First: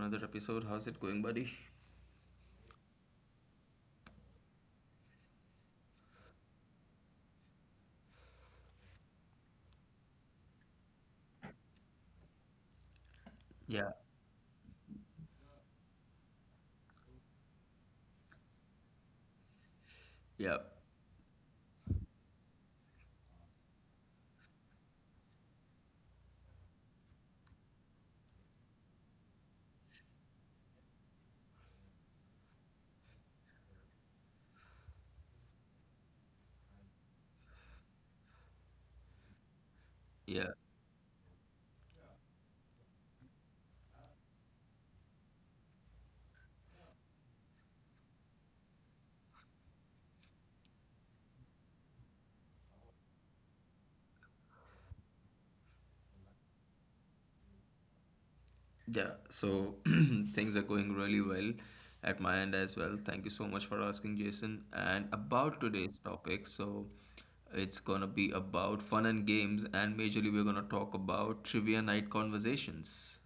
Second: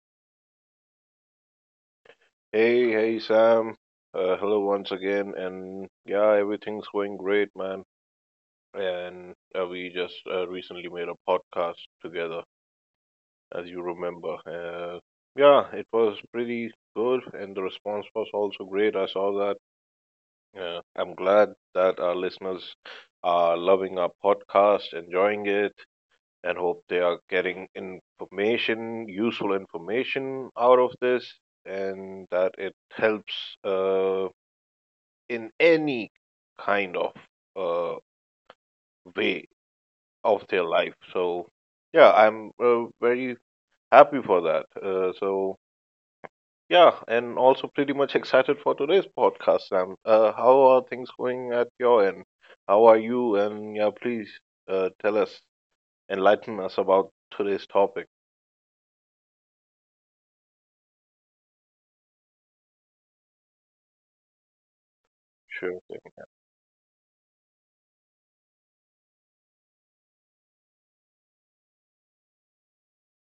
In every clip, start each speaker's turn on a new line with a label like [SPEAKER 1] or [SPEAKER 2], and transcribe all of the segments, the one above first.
[SPEAKER 1] another episode. How's it going, buddy?
[SPEAKER 2] Hey, hey Sam. Hello once again, and yeah, everything's going great, man. And we just recently made a podcast together, as you
[SPEAKER 1] Yeah,
[SPEAKER 2] remember. Yeah, it was pretty good, and the response was also great. I saw
[SPEAKER 1] yeah,
[SPEAKER 2] that. I'm glad that our listeners are loving our podcast, enjoying it, and hope they are getting information, useful information out of this, and that it helps. Uh, in any kind of uh, way of
[SPEAKER 1] yeah,
[SPEAKER 2] their life. So yeah, I'm very happy for that. So yeah, and also pretty much excited for today's podcast, Sam. How are things going at your end? How are you? And yeah, please tell us, enlighten us about today's topic.
[SPEAKER 1] yeah. So things are going really well at my end as well. Thank you so much for asking, Jason. And about
[SPEAKER 2] Sure
[SPEAKER 1] today's
[SPEAKER 2] thing.
[SPEAKER 1] topic, so it's gonna be about fun and games, and majorly we're gonna talk about trivia night conversations.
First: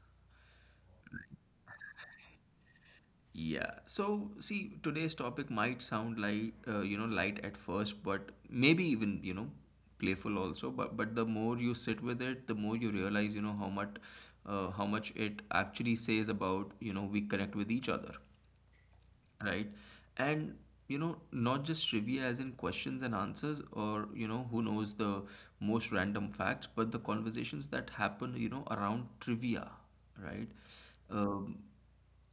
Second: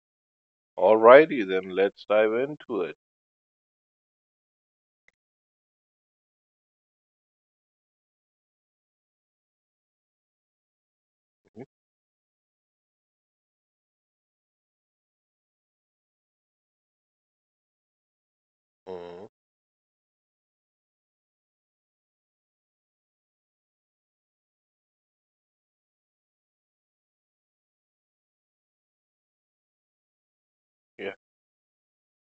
[SPEAKER 2] Alrighty then, let's dive into it.
[SPEAKER 1] Yeah. So, see, today's topic might sound like you know, light at first, but maybe even, you know, playful also. But the more
[SPEAKER 2] Mhm.
[SPEAKER 1] you sit with it, the more you realize, you know, how much it actually says about, you know, we connect with each other,
[SPEAKER 2] Mhm.
[SPEAKER 1] right? And you know, not just trivia as in questions and answers, or you know, who knows the most random facts, but the conversations that happen, you know, around trivia, right?
[SPEAKER 2] Yeah.
[SPEAKER 1] um,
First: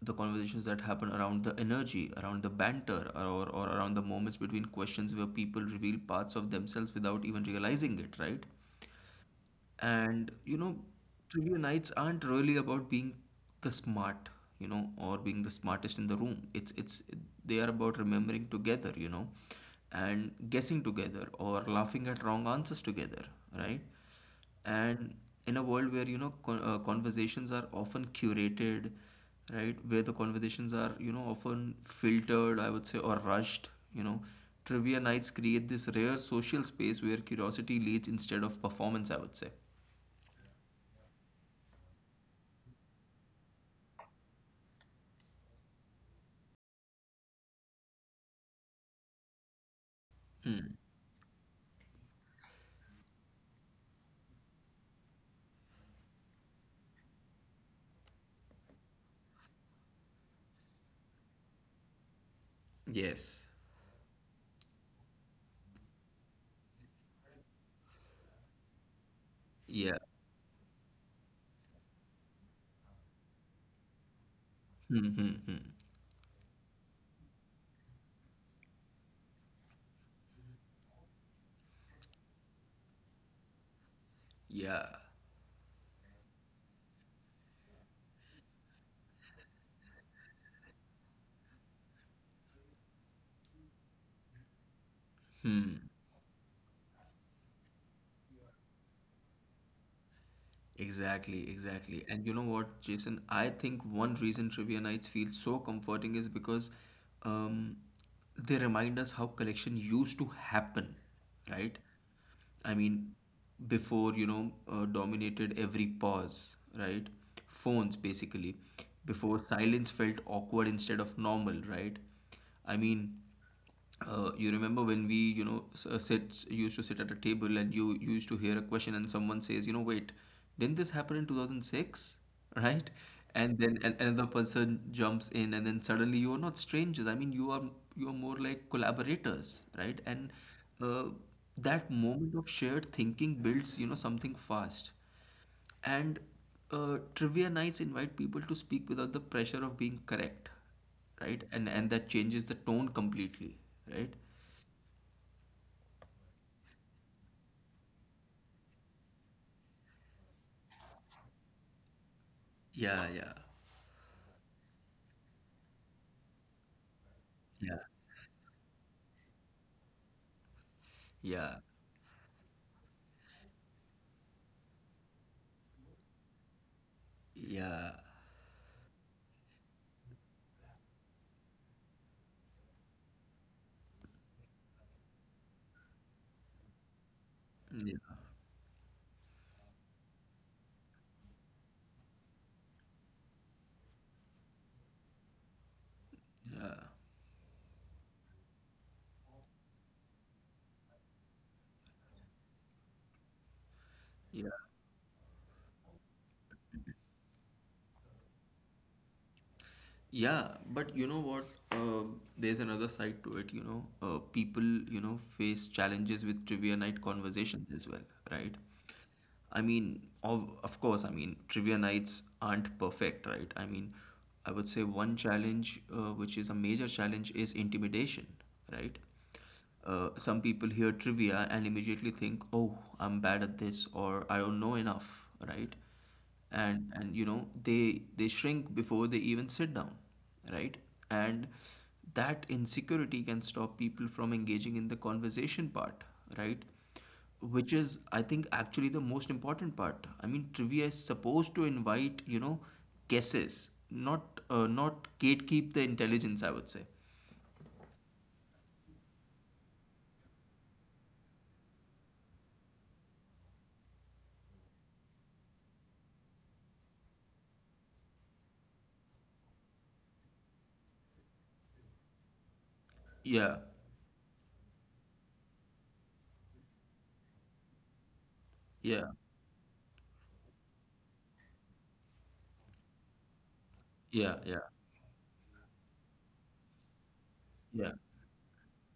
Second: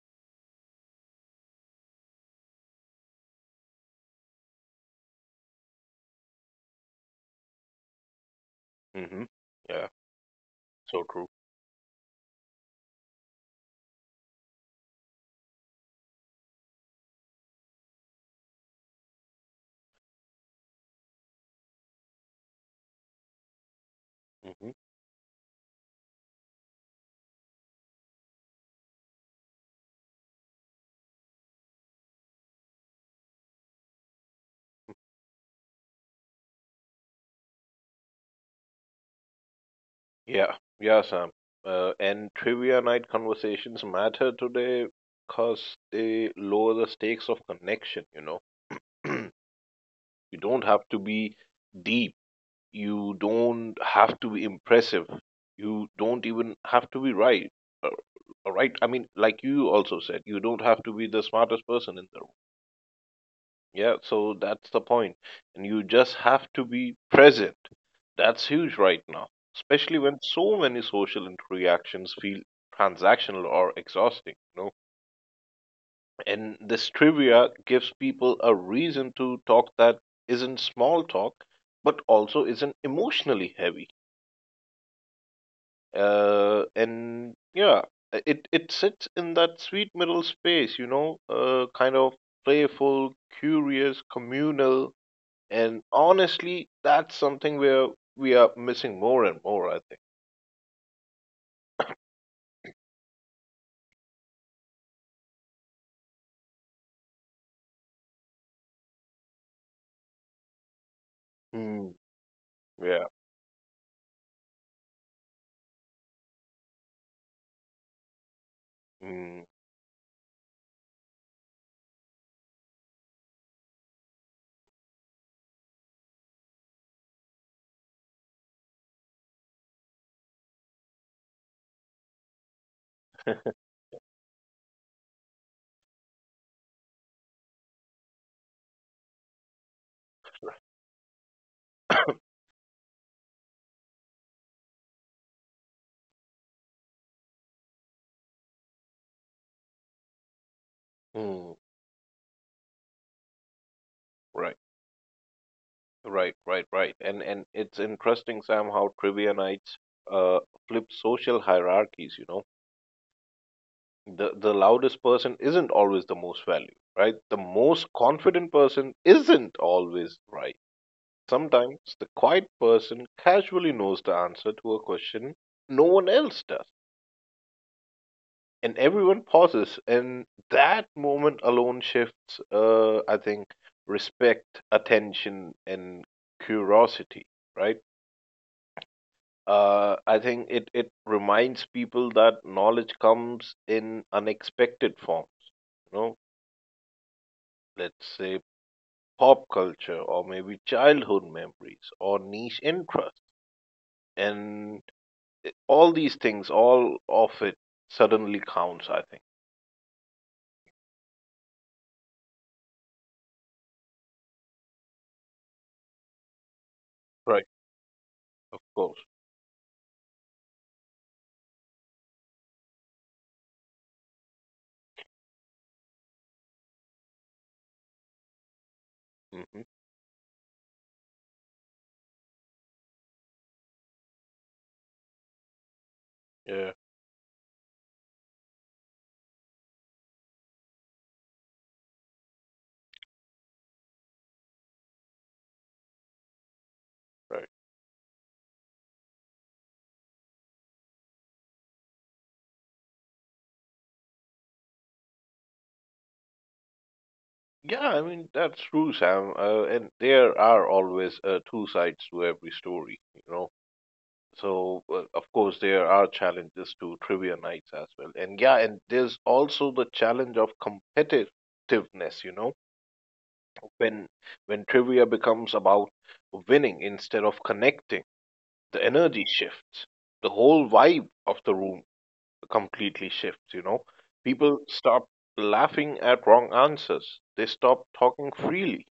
[SPEAKER 1] the conversations that happen around the energy, around the banter, or around the moments between questions where people reveal parts of themselves without even realizing it, right?
[SPEAKER 2] Hmm. Yeah.
[SPEAKER 1] And you know,
[SPEAKER 2] So true.
[SPEAKER 1] trivia nights aren't really about being the smart, you know, or being the smartest in the room. It's, they are about remembering together, you know, and guessing together or laughing at wrong answers together, right?
[SPEAKER 2] Mm-hmm.
[SPEAKER 1] And in a world where, you know, conversations are often curated, right? Where the conversations are, you know, often filtered, I would say, or rushed, you know, trivia nights create this rare social space where curiosity leads instead of performance, I would say.
[SPEAKER 2] Yeah, yeah, Sam. And trivia night conversations matter today because they lower the stakes of connection, you know. You don't
[SPEAKER 1] Hmm.
[SPEAKER 2] have to be deep. You don't have to be impressive. You don't even have to be right. Uh, right? I mean, like you also said, you don't have to be the smartest person in the room.
[SPEAKER 1] Yes.
[SPEAKER 2] Yeah, so that's the point. And you just have to be present. That's huge right now,
[SPEAKER 1] Yeah.
[SPEAKER 2] especially when so many social interactions feel transactional or exhausting, you know.
[SPEAKER 1] Hmm, hmm, hmm.
[SPEAKER 2] And this trivia gives people a reason to talk that isn't small talk, but also isn't emotionally heavy.
[SPEAKER 1] Yeah.
[SPEAKER 2] And yeah, it sits in that sweet middle space, you know, kind of playful, curious, communal.
[SPEAKER 1] Hmm.
[SPEAKER 2] And honestly, that's something where we are missing more and more, I think.
[SPEAKER 1] Exactly, exactly. And you know what, Jason? I think one reason trivia nights feel so comforting is because um, they remind us how collection used to happen, right?
[SPEAKER 2] Mm,
[SPEAKER 1] I
[SPEAKER 2] yeah.
[SPEAKER 1] mean, before, you know, dominated every pause, right? Phones, basically. Before
[SPEAKER 2] Mm,
[SPEAKER 1] silence felt awkward instead of normal, right? I mean, you remember when we, you know, sit used to sit at a table and you used to hear a question and someone says, you know, wait, didn't this happen in 2006, right? And then another person jumps in, and then suddenly you are not strangers. I mean, you are, you are more like collaborators, right? And uh, that moment of shared thinking builds, you know, something fast. And trivia nights invite people to speak without the pressure of being correct, right?
[SPEAKER 2] mm,
[SPEAKER 1] And that changes the tone completely, right?
[SPEAKER 2] right. Right. And it's interesting, Sam, how trivia nights uh flip social hierarchies. You know,
[SPEAKER 1] Yeah, yeah,
[SPEAKER 2] the loudest person isn't always the most valued, right? The
[SPEAKER 1] yeah,
[SPEAKER 2] most confident person isn't always right.
[SPEAKER 1] yeah,
[SPEAKER 2] Sometimes the quiet person casually knows the answer to a question no one else does,
[SPEAKER 1] yeah,
[SPEAKER 2] and everyone pauses, and that moment alone shifts, I think, respect, attention, and curiosity, right?
[SPEAKER 1] yeah,
[SPEAKER 2] I think it reminds people that knowledge comes in unexpected forms, you know, let's say pop culture, or maybe childhood memories, or niche interests.
[SPEAKER 1] yeah.
[SPEAKER 2] And all these things, all of it suddenly counts, I think.
[SPEAKER 1] Yeah, but you know what? There's another side to it. You know, people, you know, face challenges with trivia night
[SPEAKER 2] Right.
[SPEAKER 1] conversations as well, right?
[SPEAKER 2] Of course.
[SPEAKER 1] I mean, of course, I mean, trivia nights aren't perfect, right? I mean, I would say one challenge, which is a major challenge, is intimidation, right?
[SPEAKER 2] Hmm.
[SPEAKER 1] Some people hear trivia and immediately think, "Oh, I'm bad at this," or "I don't know enough," right?
[SPEAKER 2] Yeah.
[SPEAKER 1] And you know, they shrink before they even sit down, right? And that insecurity can stop people from engaging in the conversation part, right?
[SPEAKER 2] Right.
[SPEAKER 1] Which is, I think, actually the most important part. I mean, trivia is supposed to invite, you know, guesses, not gatekeep the intelligence, I would say.
[SPEAKER 2] Yeah, I mean, that's true, Sam. And there are always two sides to every story, you know. So, of course, there are challenges to trivia nights as well. And yeah, and there's also the challenge of competitiveness, you know,
[SPEAKER 1] Yeah,
[SPEAKER 2] when trivia becomes about winning instead of connecting, the
[SPEAKER 1] yeah,
[SPEAKER 2] energy shifts. The whole vibe of the room completely shifts, you know.
[SPEAKER 1] yeah, yeah,
[SPEAKER 2] People stop laughing at wrong answers. They stop
[SPEAKER 1] yeah,
[SPEAKER 2] talking freely.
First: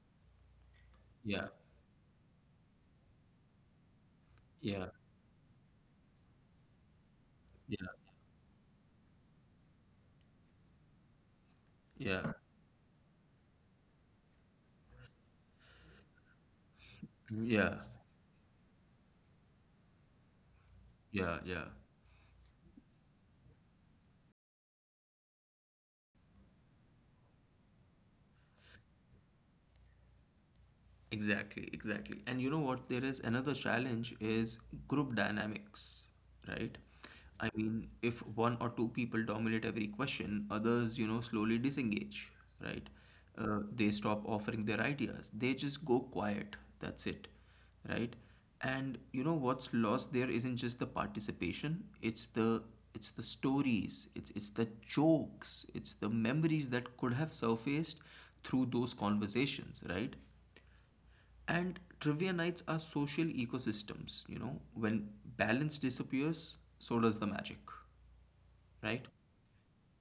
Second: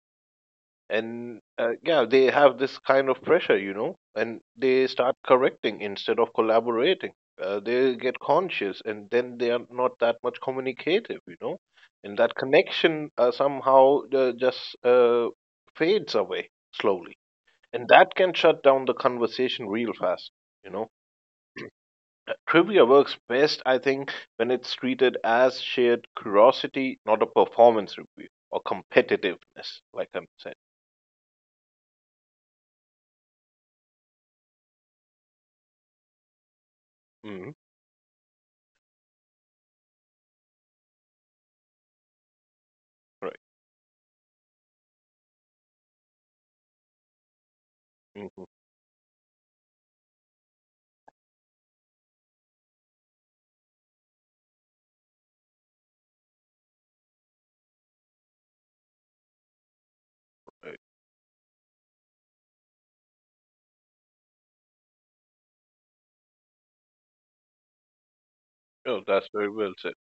[SPEAKER 2] And
[SPEAKER 1] yeah,
[SPEAKER 2] yeah, they have this kind of pressure, you know, and
[SPEAKER 1] yeah,
[SPEAKER 2] they start correcting instead of collaborating.
[SPEAKER 1] yeah,
[SPEAKER 2] They get conscious and then they are not that much communicative, you know, and
[SPEAKER 1] yeah,
[SPEAKER 2] that connection somehow just fades away slowly.
[SPEAKER 1] yeah,
[SPEAKER 2] And that can shut down the conversation real fast, you know.
[SPEAKER 1] yeah, yeah.
[SPEAKER 2] Trivia works best, I think, when it's treated as shared curiosity, not a performance review or competitiveness, like I'm saying.
[SPEAKER 1] Exactly, exactly. And you know what? There is another challenge, is group dynamics, right? I
[SPEAKER 2] Hmm.
[SPEAKER 1] mean, if one or two people dominate every question, others, you know, slowly disengage, right?
[SPEAKER 2] Right.
[SPEAKER 1] They stop offering their ideas. They just go quiet. That's it, right?
[SPEAKER 2] Hmm.
[SPEAKER 1] And you know what's lost there isn't just the participation, it's the stories, it's the jokes, it's the memories that could have surfaced through those conversations, right?
[SPEAKER 2] Right.
[SPEAKER 1] And trivia nights are social ecosystems, you know, when balance disappears, so does the magic,
[SPEAKER 2] Oh,
[SPEAKER 1] right?
[SPEAKER 2] that's very well said.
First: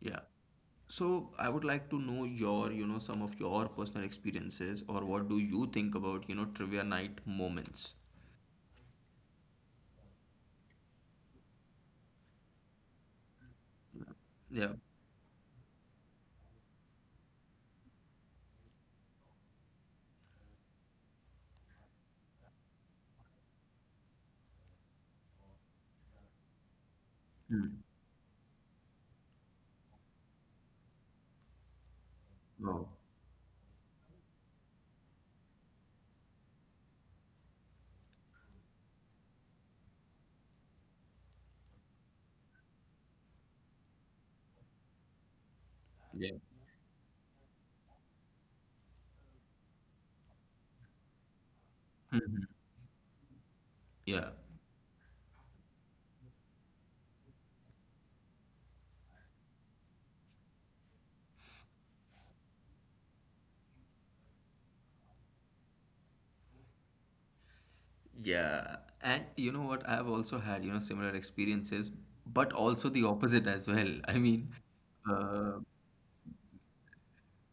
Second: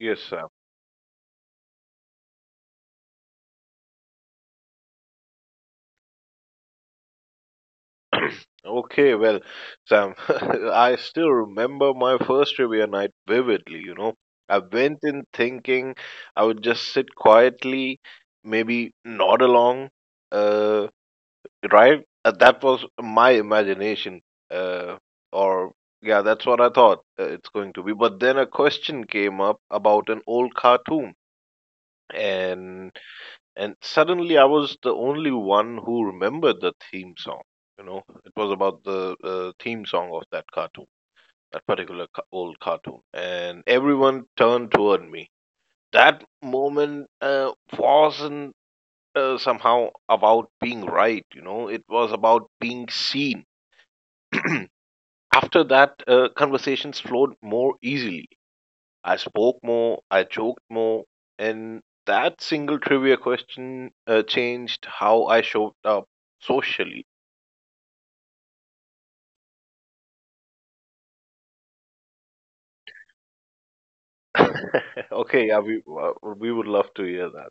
[SPEAKER 1] Yeah.
[SPEAKER 2] Sam.
[SPEAKER 1] So I would like to know your, you know, some of your personal experiences, or what do you think about, you know, trivia night moments?
[SPEAKER 2] Okay, well, Sam, I still remember my first trivia night vividly, you know. I
[SPEAKER 1] Yeah.
[SPEAKER 2] went in thinking I would just sit quietly, maybe nod along, uh, right? That was my imagination, uh, or yeah, that's what I thought it's
[SPEAKER 1] Hmm.
[SPEAKER 2] going to be. But then a question came up about an old cartoon,
[SPEAKER 1] Oh,
[SPEAKER 2] and suddenly I was the only one who remembered the theme song. You know, it was about the theme song of that cartoon, that particular old cartoon, and everyone turned toward me. That
[SPEAKER 1] yeah.
[SPEAKER 2] moment wasn't somehow about being right. You know, it was
[SPEAKER 1] Mhm.
[SPEAKER 2] about being seen.
[SPEAKER 1] Yeah.
[SPEAKER 2] After that, conversations flowed more easily. I spoke more, I joked more, and that single trivia question changed how I showed up socially.
[SPEAKER 1] Yeah. And you know what? I've also had, you know, similar experiences, but also the opposite as well. I mean,
[SPEAKER 2] okay,
[SPEAKER 1] uh,
[SPEAKER 2] yeah, we would love to hear that.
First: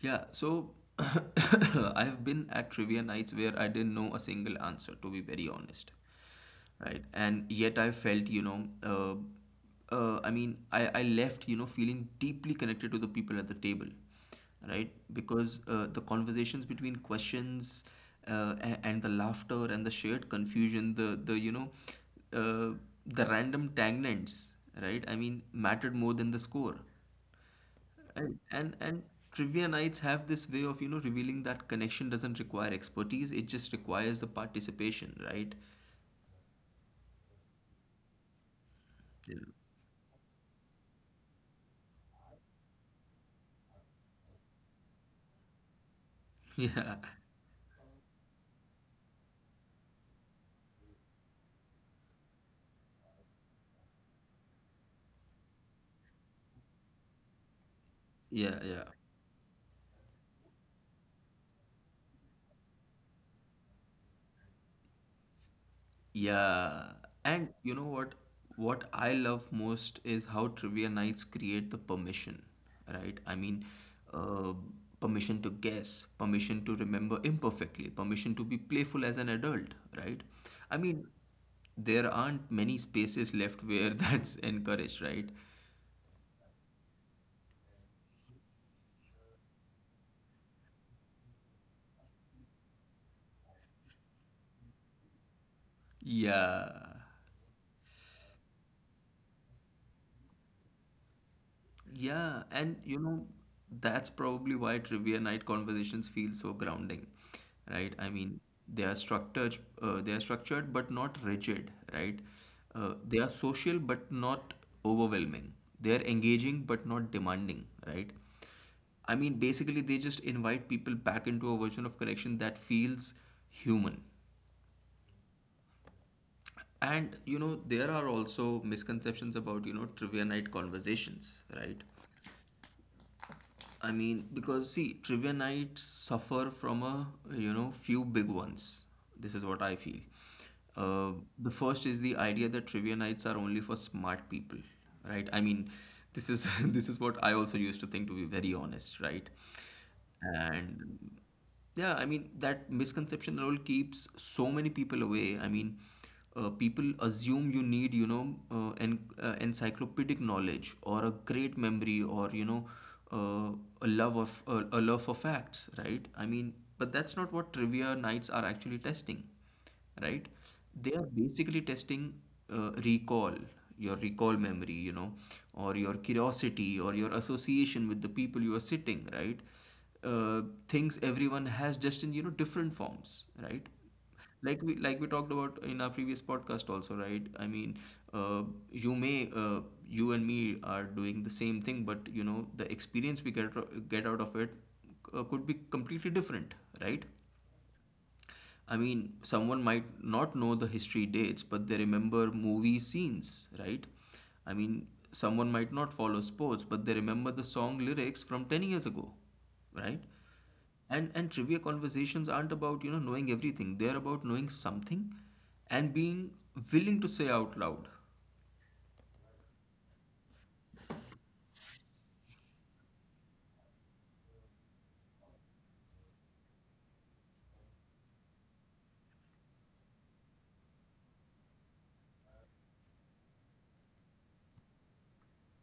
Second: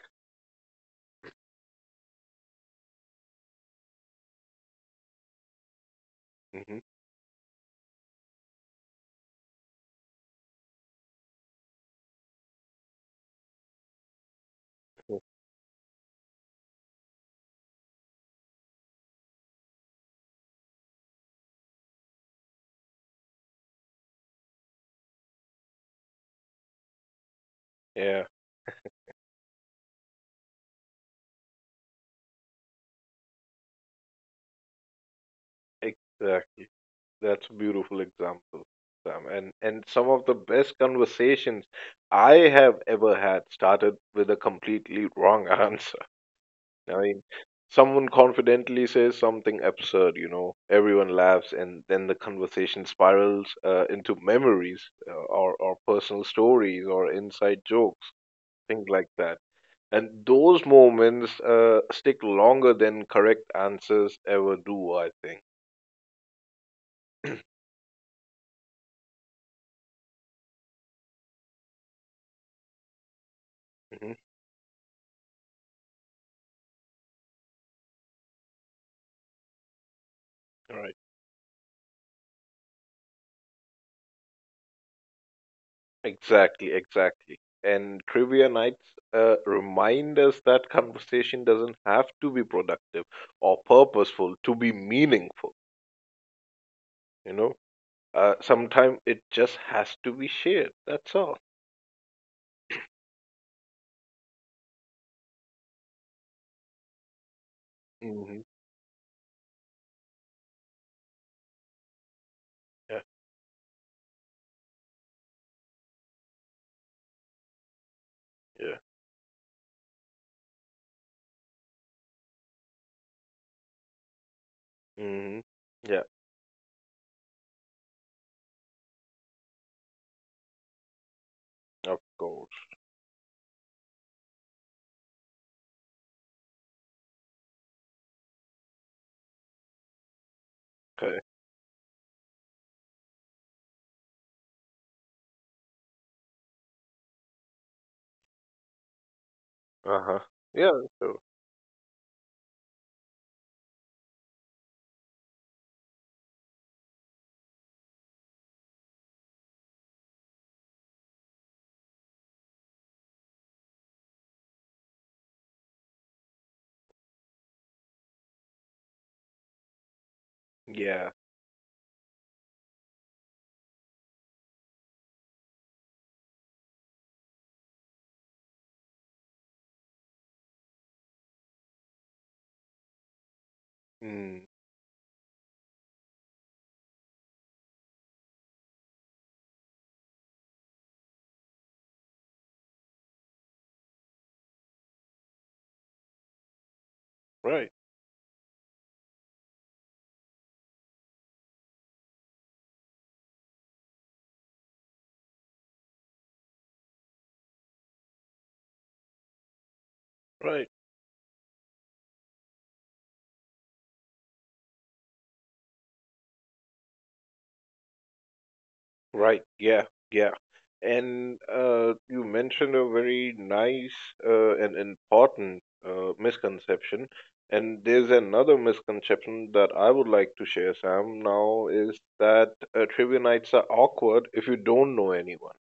[SPEAKER 1] yeah, so I've been at trivia nights where I didn't know a single answer, to be very honest,
[SPEAKER 2] Hmm.
[SPEAKER 1] right? And yet I felt, you know, I mean, I left, you know, feeling deeply connected to the people at the table, right? Because the conversations between questions, and the laughter and the shared confusion, the you know, uh, the random tangents, right? I mean, mattered more than the score.
[SPEAKER 2] Yeah,
[SPEAKER 1] And trivia nights have this way of, you know, revealing that connection doesn't require expertise, it just requires the participation, right?
[SPEAKER 2] exactly. That's a beautiful example, Sam.
[SPEAKER 1] Yeah.
[SPEAKER 2] And some of the best conversations I have ever had started with a completely wrong answer. I
[SPEAKER 1] Yeah.
[SPEAKER 2] mean, someone confidently says something absurd, you know, everyone laughs, and then the conversation spirals into memories or personal stories or inside jokes,
[SPEAKER 1] Yeah, yeah.
[SPEAKER 2] things like that. And those moments stick longer than correct answers ever do, I think.
[SPEAKER 1] Yeah. And you know what? What I love most is how trivia nights create the permission, right? I mean,
[SPEAKER 2] Mhm.
[SPEAKER 1] uh, permission to guess, permission to remember imperfectly, permission to be playful as an adult, right? I
[SPEAKER 2] All right.
[SPEAKER 1] mean, there aren't many spaces left where that's encouraged, right?
[SPEAKER 2] Exactly, exactly. And trivia nights remind us that conversation doesn't have to be productive or purposeful to be meaningful,
[SPEAKER 1] Yeah.
[SPEAKER 2] you know? Sometimes it just has to be shared. That's all.
[SPEAKER 1] Yeah. And you know, that's probably why trivia night conversations feel so grounding, right? I
[SPEAKER 2] Hmm.
[SPEAKER 1] mean, they are structured but not rigid, right?
[SPEAKER 2] Yeah,
[SPEAKER 1] They are social but not overwhelming. They are engaging but not demanding, right?
[SPEAKER 2] yeah,
[SPEAKER 1] I mean, basically, they just invite people back into a version of connection that feels human.
[SPEAKER 2] hmm, yeah.
[SPEAKER 1] And you know, there are also misconceptions about, you know, trivia night conversations, right?
[SPEAKER 2] Of course.
[SPEAKER 1] I mean, because see, trivia nights suffer from a, you know, few big ones. This is what I feel. Uh,
[SPEAKER 2] Okay.
[SPEAKER 1] the first is the idea that trivia nights are only for smart people, right? I mean, this is this is what I also used to think, to be very honest, right?
[SPEAKER 2] Uh huh. Yeah.
[SPEAKER 1] And
[SPEAKER 2] So
[SPEAKER 1] yeah, I mean, that misconception role keeps so many people away. I mean, people assume you need, you know, encyclopedic knowledge or a great memory, or, you know, uh, a love for facts, right? I mean, but that's not what trivia nights are actually testing, right? They are
[SPEAKER 2] yeah.
[SPEAKER 1] basically testing, recall, your recall memory, you know, or your curiosity, or your association with the people you are sitting, right? Uh, things everyone has, just in, you know, different forms, right?
[SPEAKER 2] Mm.
[SPEAKER 1] Like we talked about in our previous podcast also, right? I mean, uh, you may uh, you and me are doing the same thing, but you know, the experience we get out of it, could be completely different, right?
[SPEAKER 2] Right.
[SPEAKER 1] I mean, someone might not know the history dates, but they remember movie scenes, right? I mean, someone might not follow sports, but they remember the song lyrics from 10 years ago, right?
[SPEAKER 2] Right.
[SPEAKER 1] And trivia conversations aren't about, you know, knowing everything. They're about knowing something and being willing to say out loud.
[SPEAKER 2] Right. Yeah. Yeah. And you mentioned a very nice and important misconception. And there's another misconception that I would like to share, Sam. Now is that trivia nights are awkward if you don't know anyone.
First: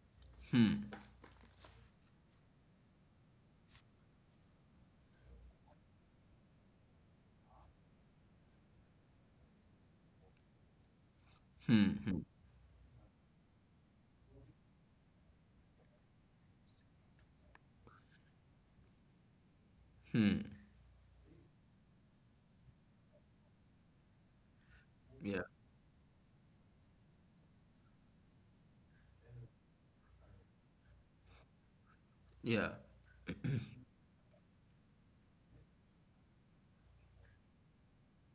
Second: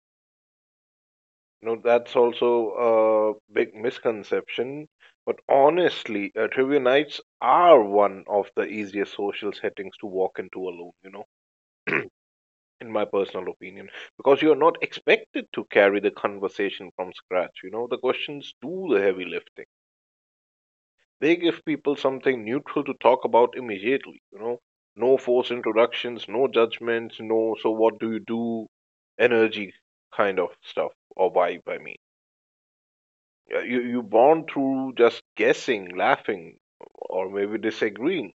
[SPEAKER 2] No, that's also a big misconception. But honestly, trivia nights are one of the easiest social settings to walk into alone, you know,
[SPEAKER 1] Hmm, hmm,
[SPEAKER 2] in my personal opinion, because you're not expected to carry the conversation from scratch. You know, the questions do the heavy lifting.
[SPEAKER 1] hmm.
[SPEAKER 2] They give people something neutral to talk about immediately, you know, no
[SPEAKER 1] Yeah,
[SPEAKER 2] forced introductions, no judgments, no, so what do you do? Energy kind of stuff or vibe, I mean.
[SPEAKER 1] yeah,
[SPEAKER 2] You you born through just guessing, laughing, or maybe disagreeing,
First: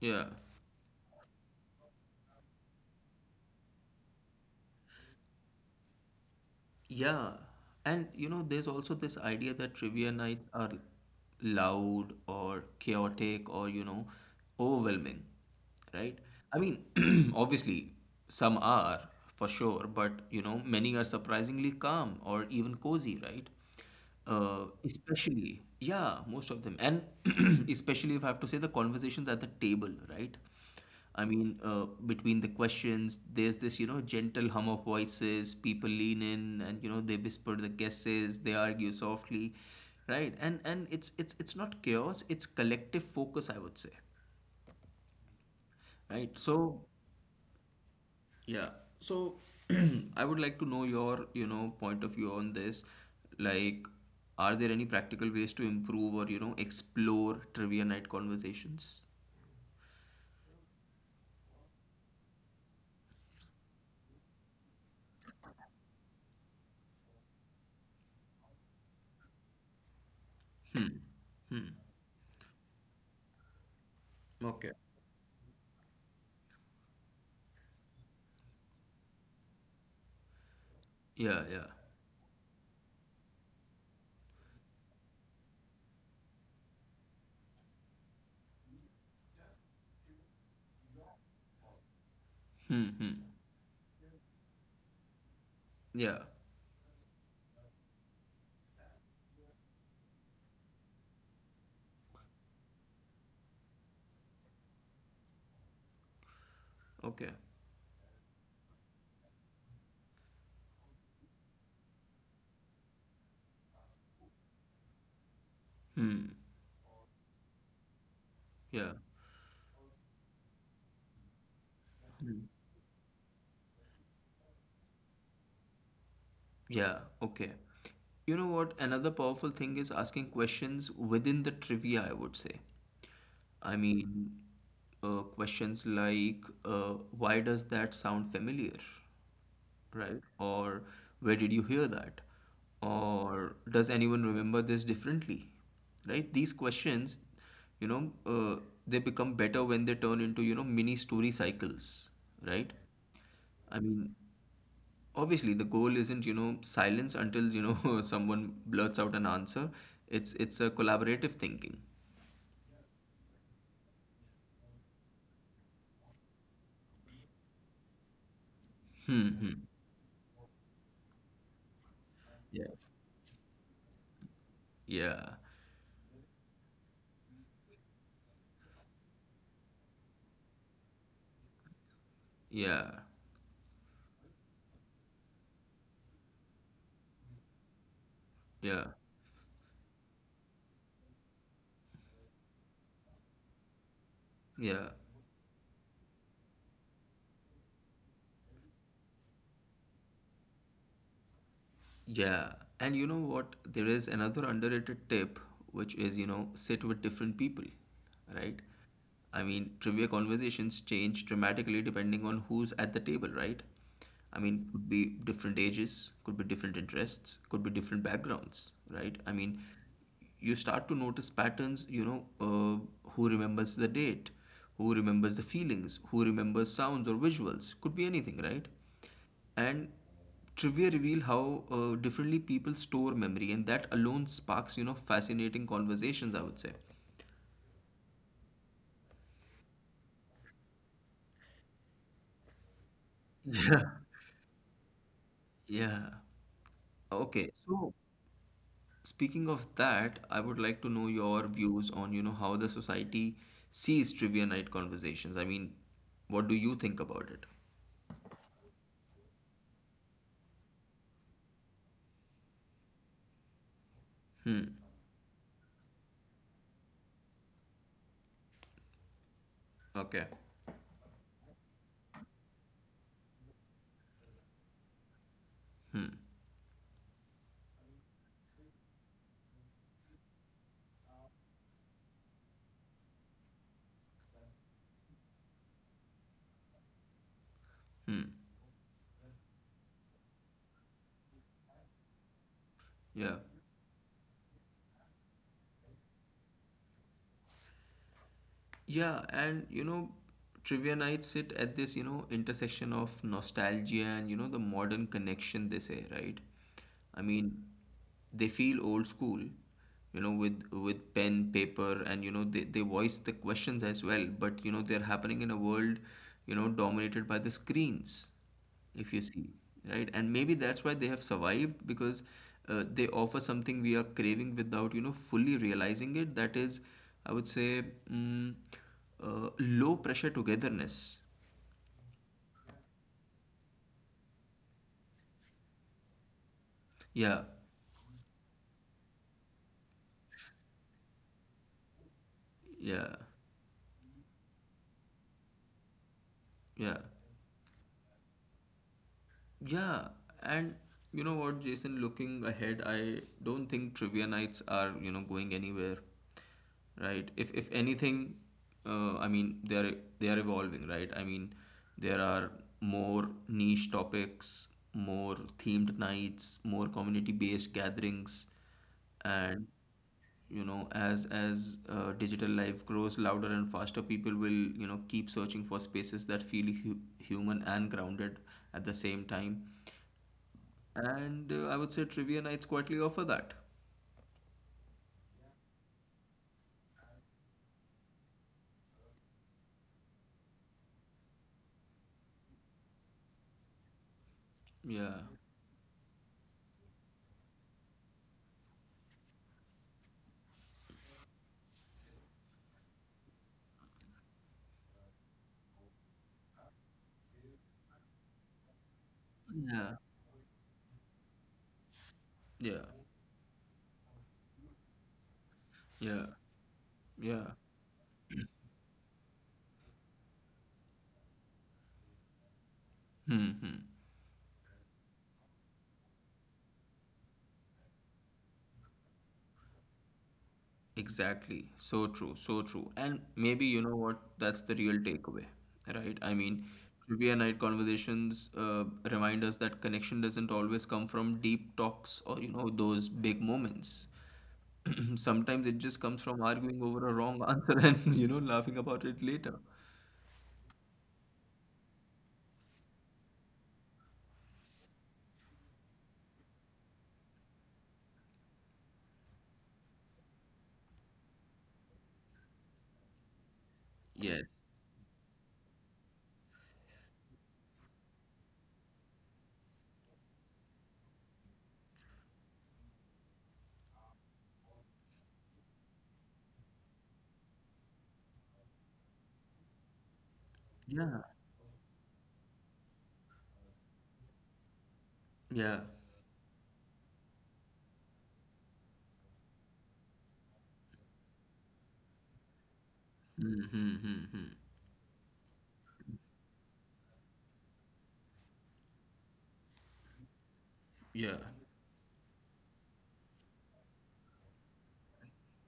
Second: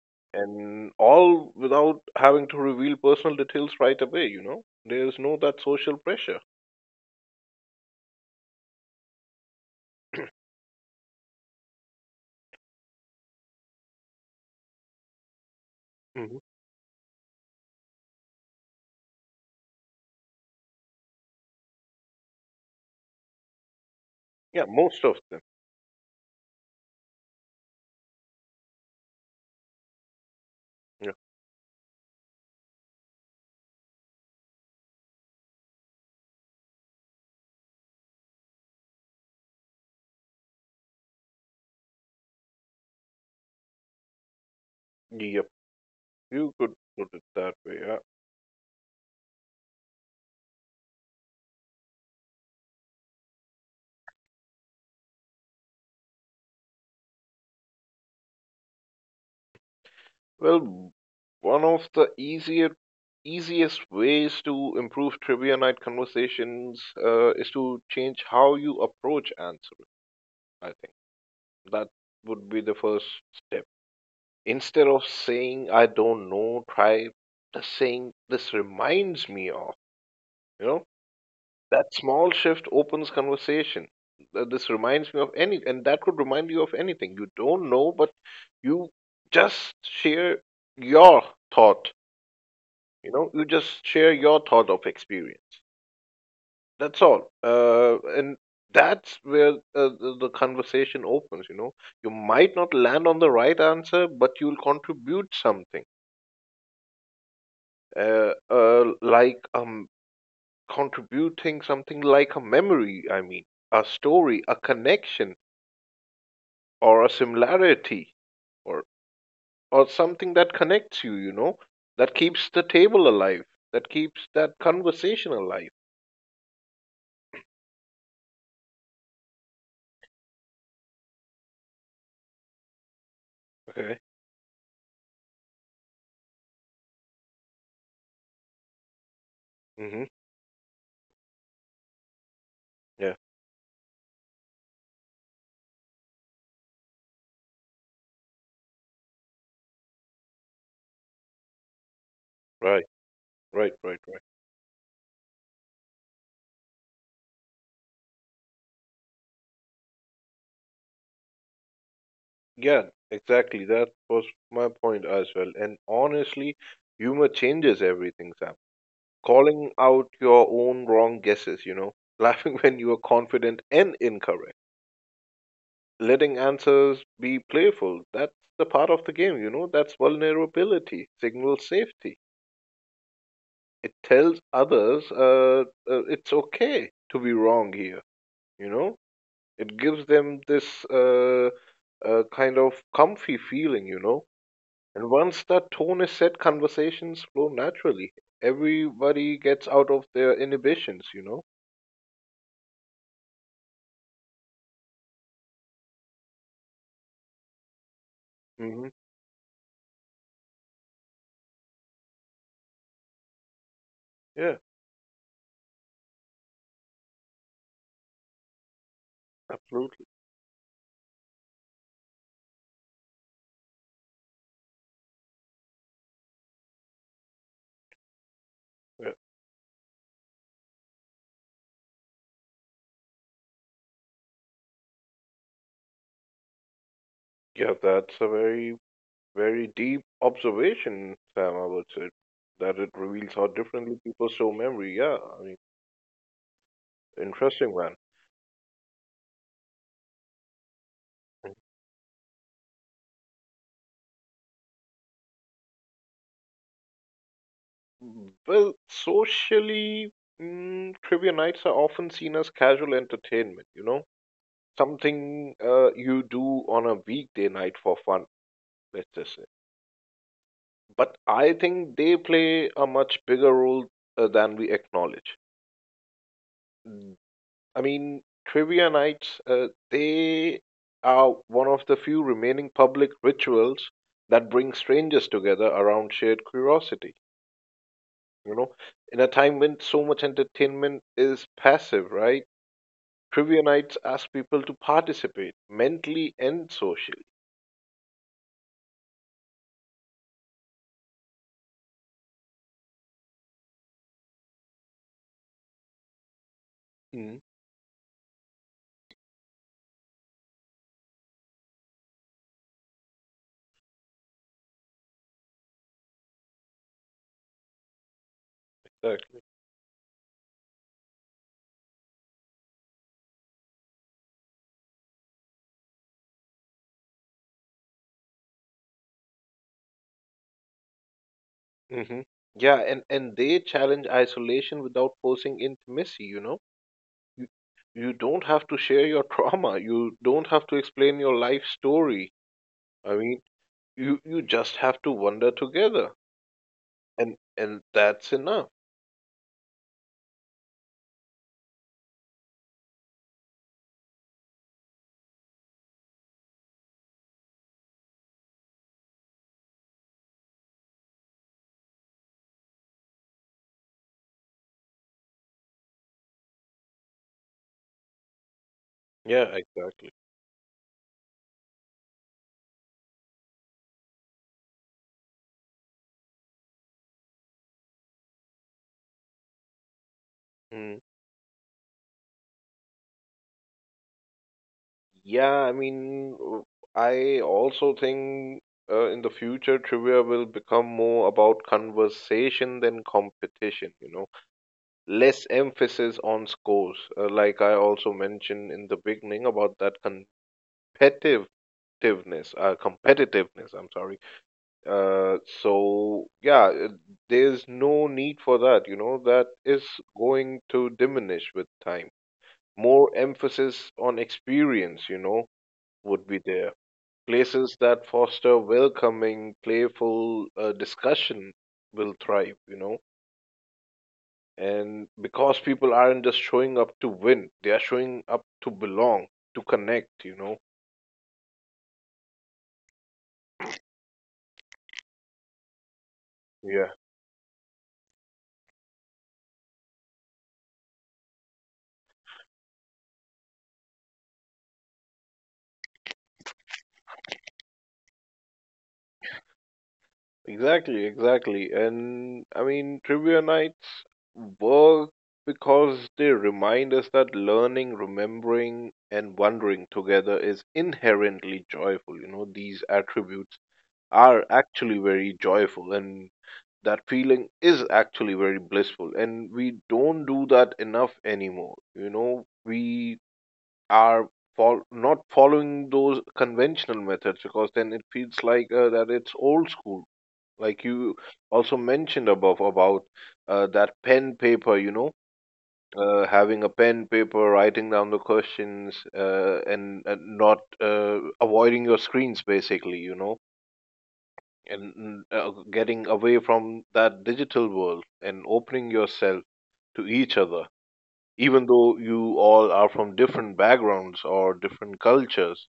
[SPEAKER 1] yeah.
[SPEAKER 2] and all without having to reveal personal details right away. You know, there is no that social pressure.
[SPEAKER 1] Yeah, and you know, there's also this idea that trivia nights are loud or chaotic, or, you know, overwhelming, right?
[SPEAKER 2] Mhm.
[SPEAKER 1] I mean, obviously, some are, for sure, but you know, many are surprisingly calm or even cozy, right? Uh,
[SPEAKER 2] Yeah, most of them.
[SPEAKER 1] especially, yeah, most of them. And especially, if I have to say, the conversations at the table, right?
[SPEAKER 2] Yeah.
[SPEAKER 1] I mean, between the questions, there's this, you know, gentle hum of voices. People lean in, and you know, they whisper the guesses, they argue softly, right? And it's it's not chaos, it's collective focus, I would say,
[SPEAKER 2] Yep.
[SPEAKER 1] right?
[SPEAKER 2] You could
[SPEAKER 1] So
[SPEAKER 2] put it that way. Yeah.
[SPEAKER 1] yeah. So I would like to know your, you know, point of view on this. Like, are there any practical ways to improve or, you know, explore trivia night conversations?
[SPEAKER 2] Well, one of the easier easiest ways to improve trivia night conversations is to change how you approach answering. I think that would be the first step.
[SPEAKER 1] Okay.
[SPEAKER 2] Instead of saying I don't know, try just saying this reminds me of, you know,
[SPEAKER 1] Yeah, yeah.
[SPEAKER 2] that small shift opens conversation. This reminds me of any, and that could remind you of anything. You don't know, but you just share your thought,
[SPEAKER 1] Hmm,
[SPEAKER 2] you
[SPEAKER 1] hmm.
[SPEAKER 2] know, you just share your thought of experience.
[SPEAKER 1] Yeah.
[SPEAKER 2] That's all. And that's where the conversation opens, you know. You might not land on the right answer, but you'll contribute something
[SPEAKER 1] Okay.
[SPEAKER 2] uh, uh, like um, contributing something like a memory, I mean, a story, a connection,
[SPEAKER 1] Hmm.
[SPEAKER 2] or a similarity, or
[SPEAKER 1] Yeah.
[SPEAKER 2] something that connects you, you know, that
[SPEAKER 1] Hmm.
[SPEAKER 2] keeps the table alive, that keeps that conversation alive.
[SPEAKER 1] Yeah, okay. You know what? Another powerful thing is asking questions within the trivia, I would say. I
[SPEAKER 2] Okay.
[SPEAKER 1] mean, questions like, why does that sound familiar,
[SPEAKER 2] Mm-hmm.
[SPEAKER 1] right? Or where did you hear that?
[SPEAKER 2] Yeah.
[SPEAKER 1] Or does anyone remember this differently? Right? These questions, you know, they become better when they turn into, you know, mini story cycles, right?
[SPEAKER 2] Right. Right.
[SPEAKER 1] I
[SPEAKER 2] Right.
[SPEAKER 1] mean,
[SPEAKER 2] Right.
[SPEAKER 1] obviously the goal isn't, you know, silence until, you know, someone blurts out an answer. It's a collaborative thinking.
[SPEAKER 2] Yeah. Exactly. That was my point as well. And honestly, humor changes everything, Sam.
[SPEAKER 1] Hmm, hmm.
[SPEAKER 2] Calling out your own wrong guesses, you know, laughing
[SPEAKER 1] Yeah.
[SPEAKER 2] when you are confident and incorrect
[SPEAKER 1] Yeah.
[SPEAKER 2] letting answers be playful. That's the part of the game, you know. That's vulnerability, signals safety.
[SPEAKER 1] Yeah.
[SPEAKER 2] It tells others it's okay to be wrong here, you
[SPEAKER 1] Yeah.
[SPEAKER 2] know. It gives them this kind of comfy feeling, you know.
[SPEAKER 1] Yeah.
[SPEAKER 2] And once that tone is set, conversations flow naturally. Everybody gets out of their inhibitions, you know.
[SPEAKER 1] Yeah, and you know what? There is another underrated tip, which is, you know, sit with different people, right?
[SPEAKER 2] Hmm.
[SPEAKER 1] I mean, trivia conversations change dramatically depending on who's at the table, right? I
[SPEAKER 2] Yeah,
[SPEAKER 1] mean, could be different ages, could be different interests, could be different backgrounds, right? I mean,
[SPEAKER 2] absolutely.
[SPEAKER 1] you start to notice patterns, you know, who remembers the date, who remembers the feelings, who remembers sounds or visuals, could be anything, right?
[SPEAKER 2] Yeah.
[SPEAKER 1] And trivia reveal how differently people store memory, and that alone sparks, you know, fascinating conversations, I would say.
[SPEAKER 2] Yeah, that's a very Very deep observation, Sam, I would say, that it reveals how differently people store memory. Yeah, I mean,
[SPEAKER 1] Yeah. Yeah. Okay,
[SPEAKER 2] interesting
[SPEAKER 1] so
[SPEAKER 2] one.
[SPEAKER 1] speaking of that, I would like to know your views on, you know, how the society sees trivia night conversations. I mean, what do you think about it?
[SPEAKER 2] Well, socially, mm, trivia nights are often seen as casual entertainment, you know, something you do on a weekday night for fun, let's just say.
[SPEAKER 1] Okay.
[SPEAKER 2] But I think they play a much bigger role than we acknowledge.
[SPEAKER 1] Hmm.
[SPEAKER 2] I mean, trivia nights, they are one of the few remaining public rituals that bring strangers together around shared curiosity.
[SPEAKER 1] Hmm.
[SPEAKER 2] You know, in a time when so much entertainment is passive, right?
[SPEAKER 1] Yeah.
[SPEAKER 2] Trivia nights ask people to participate mentally and socially.
[SPEAKER 1] Yeah, and you know, trivia nights sit at this, you know, intersection of nostalgia and, you know, the modern connection, they say, right? I
[SPEAKER 2] Mm,
[SPEAKER 1] mean, they feel old school, you know, with pen, paper, and you know, they voice the questions as well, but you know, they're happening in a world, you know, dominated by the screens, if you
[SPEAKER 2] exactly.
[SPEAKER 1] see, right? And maybe that's why they have survived, because they offer something we are craving without, you know, fully realizing it. That is, I would say, mm, low pressure togetherness,
[SPEAKER 2] Hmm. Yeah, and they challenge isolation without forcing intimacy, you know?
[SPEAKER 1] yeah,
[SPEAKER 2] You, you don't have to share your trauma. You don't have to explain your life story. I
[SPEAKER 1] yeah,
[SPEAKER 2] mean, you just have to wander together.
[SPEAKER 1] yeah.
[SPEAKER 2] And that's enough.
[SPEAKER 1] Yeah, and you know what, Jason, looking ahead, I don't think trivia nights are, you know, going anywhere, right? If anything, I mean, they are evolving, right? I mean, there are more niche topics, more themed nights, more community-based gatherings,
[SPEAKER 2] Yeah,
[SPEAKER 1] and
[SPEAKER 2] exactly.
[SPEAKER 1] you know, as digital life grows louder and faster, people will, you know, keep searching for spaces that feel hu human and grounded at the same time.
[SPEAKER 2] Hmm.
[SPEAKER 1] And I would say trivia nights quietly offer that.
[SPEAKER 2] Yeah, I mean, I also think in the future trivia will become more about conversation than competition, you know,
[SPEAKER 1] Yeah.
[SPEAKER 2] less emphasis on scores. Like I also mentioned in the beginning about that competitiveness, competitiveness, I'm sorry. So yeah, there's no need for that, you know, that is
[SPEAKER 1] Yeah.
[SPEAKER 2] going to diminish with time.
[SPEAKER 1] Yeah.
[SPEAKER 2] More emphasis on experience, you know, would
[SPEAKER 1] Yeah.
[SPEAKER 2] be there
[SPEAKER 1] Yeah.
[SPEAKER 2] places that foster welcoming, playful discussion will thrive, you know.
[SPEAKER 1] Hmm, hmm.
[SPEAKER 2] And because people aren't just showing up to win, they are showing up to belong, to connect, you know.
[SPEAKER 1] Exactly. So true. So true. And maybe, you know what? That's the real takeaway, right? I mean,
[SPEAKER 2] Yeah,
[SPEAKER 1] trivia night conversations remind us that connection doesn't always come from deep talks, or, you know, those big moments. Sometimes it just comes from arguing over a wrong answer and, you know, laughing about it later.
[SPEAKER 2] exactly, exactly. And I mean, trivia nights work because they remind us that learning, remembering, and wondering together is inherently joyful. You know, these attributes are
[SPEAKER 1] Yes.
[SPEAKER 2] actually very joyful and that feeling is actually very blissful and we don't do that enough anymore, you know, we are not following those conventional methods because then it feels like that it's old school like you
[SPEAKER 1] Yeah.
[SPEAKER 2] also mentioned above about that pen paper, you know,
[SPEAKER 1] Yeah.
[SPEAKER 2] having a pen paper writing down the questions, and not avoiding your screens basically, you know,
[SPEAKER 1] Mm-hmm.
[SPEAKER 2] and getting away from that digital world and opening yourself to each other
[SPEAKER 1] Yeah,
[SPEAKER 2] even though you all are from different backgrounds or different cultures,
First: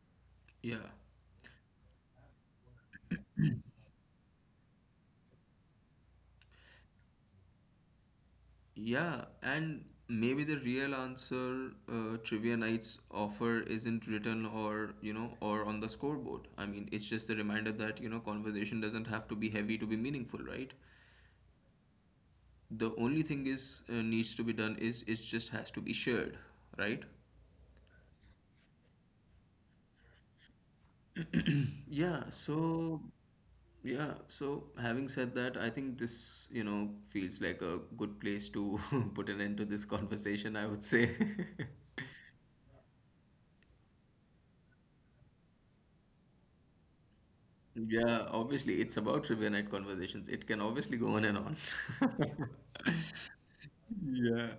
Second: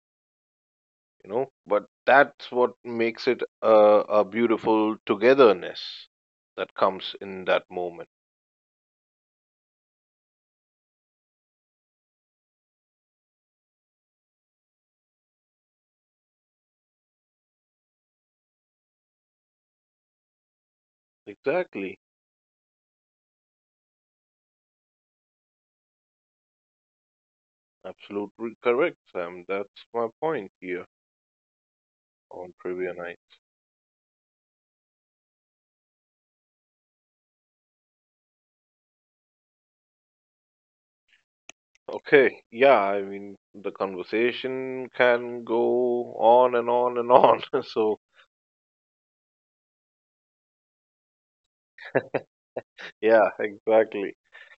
[SPEAKER 1] yeah,
[SPEAKER 2] you know, but that's what makes it a beautiful togetherness that comes in that moment.
[SPEAKER 1] yeah. And maybe the real answer trivia nights offer isn't written, or, you know, or on the scoreboard. I mean, it's just a reminder that, you know, conversation doesn't have to be heavy to be meaningful, right?
[SPEAKER 2] Exactly.
[SPEAKER 1] The only thing is needs to be done is it just has to be shared, right?
[SPEAKER 2] Absolutely correct, Sam, that's my point here
[SPEAKER 1] Yeah,
[SPEAKER 2] on trivia
[SPEAKER 1] so
[SPEAKER 2] night.
[SPEAKER 1] yeah, so having said that, I think this, you know, feels like a good place to put an end to this conversation, I would say.
[SPEAKER 2] Okay, yeah, I mean the conversation can go on and on and on, so
[SPEAKER 1] Yeah, obviously, it's about trivia night conversations. It can obviously go on and on.
[SPEAKER 2] Yeah, exactly.
[SPEAKER 1] Yeah.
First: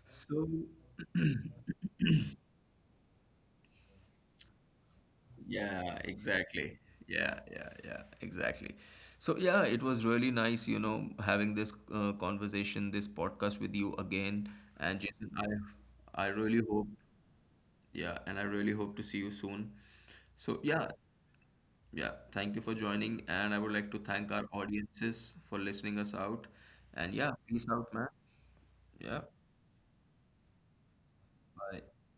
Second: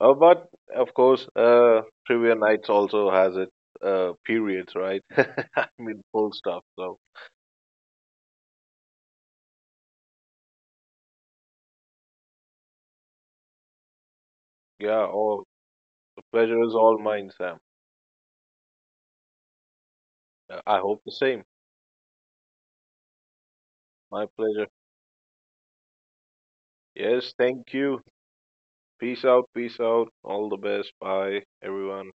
[SPEAKER 2] But
[SPEAKER 1] So,
[SPEAKER 2] of course, trivia nights also has its periods, right? I mean,
[SPEAKER 1] yeah,
[SPEAKER 2] full stuff.
[SPEAKER 1] exactly.
[SPEAKER 2] So
[SPEAKER 1] Yeah, yeah, yeah, exactly. So, yeah, it was really nice, you know, having this conversation, this podcast with you again. And
[SPEAKER 2] yeah,
[SPEAKER 1] Jason,
[SPEAKER 2] all the
[SPEAKER 1] I
[SPEAKER 2] pleasure
[SPEAKER 1] really
[SPEAKER 2] is
[SPEAKER 1] hope,
[SPEAKER 2] all mine, Sam.
[SPEAKER 1] yeah, and I really hope to see you soon. So,
[SPEAKER 2] I
[SPEAKER 1] yeah,
[SPEAKER 2] hope the same.
[SPEAKER 1] yeah, thank you for joining. And I would like to
[SPEAKER 2] My
[SPEAKER 1] thank our
[SPEAKER 2] pleasure.
[SPEAKER 1] audiences for listening us out. And yeah,
[SPEAKER 2] Yes,
[SPEAKER 1] peace
[SPEAKER 2] thank
[SPEAKER 1] out,
[SPEAKER 2] you.
[SPEAKER 1] man. Yeah.
[SPEAKER 2] Peace out, peace out. All the best. Bye,
[SPEAKER 1] Bye.
[SPEAKER 2] everyone.